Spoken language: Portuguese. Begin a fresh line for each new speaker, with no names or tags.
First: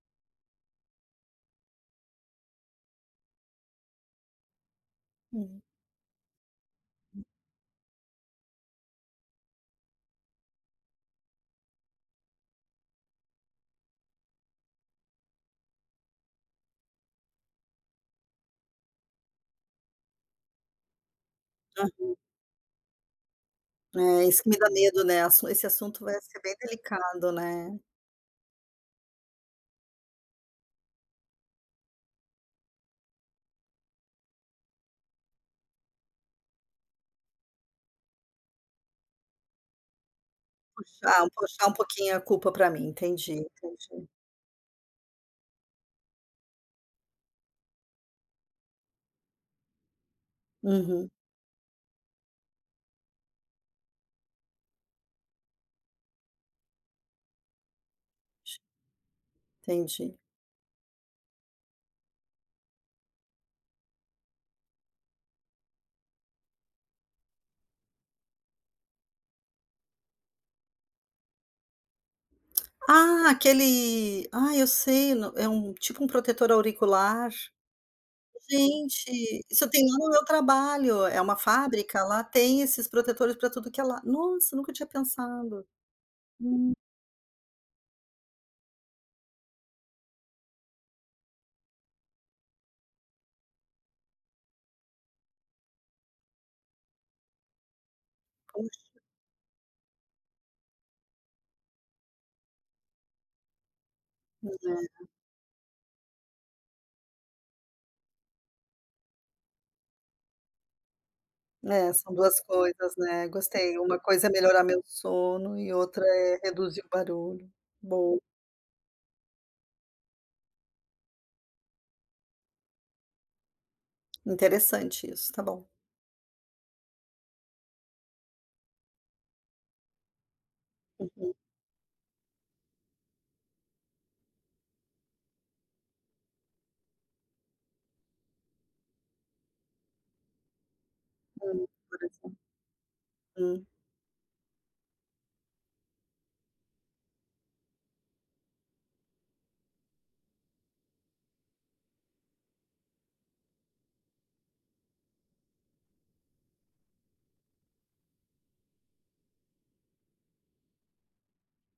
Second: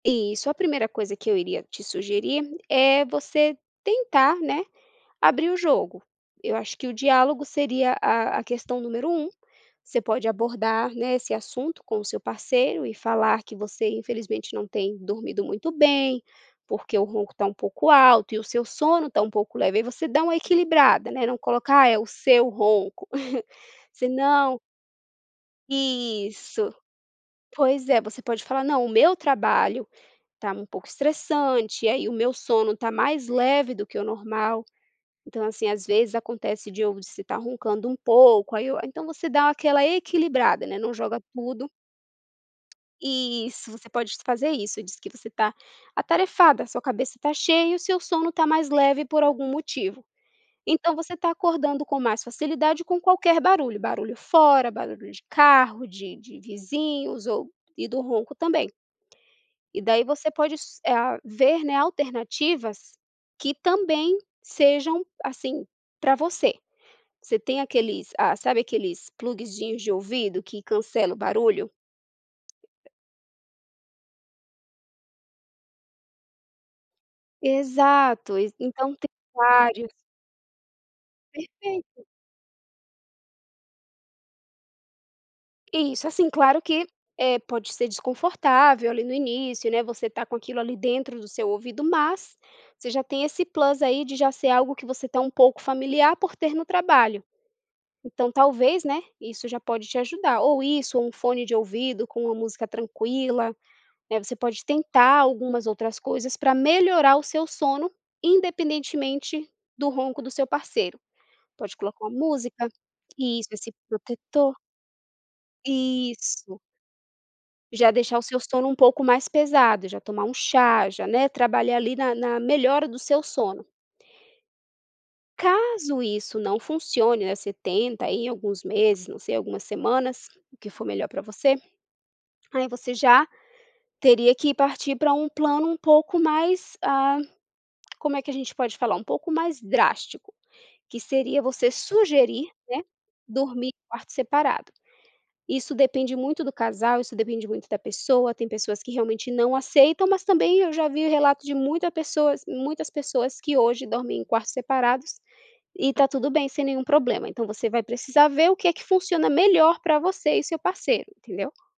Isso, a primeira coisa que eu iria te sugerir é você tentar, né, abrir o
[unintelligible]
jogo. Eu acho que o diálogo seria a a questão número um, você pode abordar, né, esse assunto com o seu parceiro e falar que você infelizmente não tem dormido muito bem, porque o ronco tá um pouco alto e o seu sono está um pouco leve, aí você dá uma equilibrada, né, não colocar é o
[unintelligible]
seu ronco.
É isso que me
Senão
dá medo, né. Esse assunto vai ser bem
isso.
delicado, né.
Pois é, você pode falar não, o meu trabalho tá um pouco estressante, aí o meu sono tá mais leve do que o normal. Então assim às vezes acontece de estar roncando um pouco, aí eu então você dá aquela equilibrada, né, não joga
Puxar, puxar
tudo
um pouquinho a culpa pra mim, entendi,
Isso, você
entendi.
pode fazer isso, diz que você tá atarefada, sua cabeça tá cheia e o seu sono está mais leve por algum motivo. Então
Uhum.
você tá acordando com mais facilidade com qualquer barulho, barulho fora, barulho de carro, de de vizinhos ou e do ronco também. E daí
Entendi.
você pode s a ver, né, alternativas que também sejam assim pra você. Você tem aqueles, ah, sabe aqueles plugezinhos de ouvido que cancela o barulho?
Ah, aquele ai eu sei, n é um tipo um protetor auricular.
Exato, então tem
Gente, isso eu tenho
vários.
lá no meu trabalho, é uma fábrica,
Perfeito.
lá tem esses protetores para tudo que é lado, nossa, nunca tinha pensado,
Isso assim claro
hum.
que, eh, pode ser desconfortável ali no início, né, você tá com aquilo ali dentro do seu ouvido, mas você já tem esse plus aí de já ser algo que você tá um pouco familiar por ter no trabalho. Então talvez, né,
Poxa.
isso já pode te ajudar, ou isso um fone de ouvido com uma música tranquila, né, você
Pois
pode
é.
tentar algumas outras coisas para melhorar o seu sono, independentemente do ronco do seu parceiro. Pode
É,
colocar
são
uma
duas
música
coisas, né,
isso, esse
gostei, uma coisa é
protetor
melhorar meu sono e outra é
isso.
reduzir o barulho.
Já
Bom.
deixar o seu sono um pouco mais pesado, já tomar um chá, já, né, trabalhar ali na na melhora do seu sono.
Interessante isso, está bom.
Caso isso não funcione, né, você tenta, aí em alguns meses, não sei, algumas semanas, o que for melhor para
Uhum.
você, aí você já teria que partir pra um plano um pouco mais, ah, como é que a gente pode falar? Um pouco mais drástico, que seria você
[unintelligible]
sugerir, né,
Hum.
dormir de quarto separado. Isso depende muito do casal, isso depende muito da pessoa, tem pessoas que realmente não aceitam, mas também eu já vi relato de muita pessoas muitas pessoas que hoje dormem em quartos separados e tá tudo bem sem nenhum problema, então você vai precisar ver o que é que funciona melhor para você e seu parceiro, entendeu?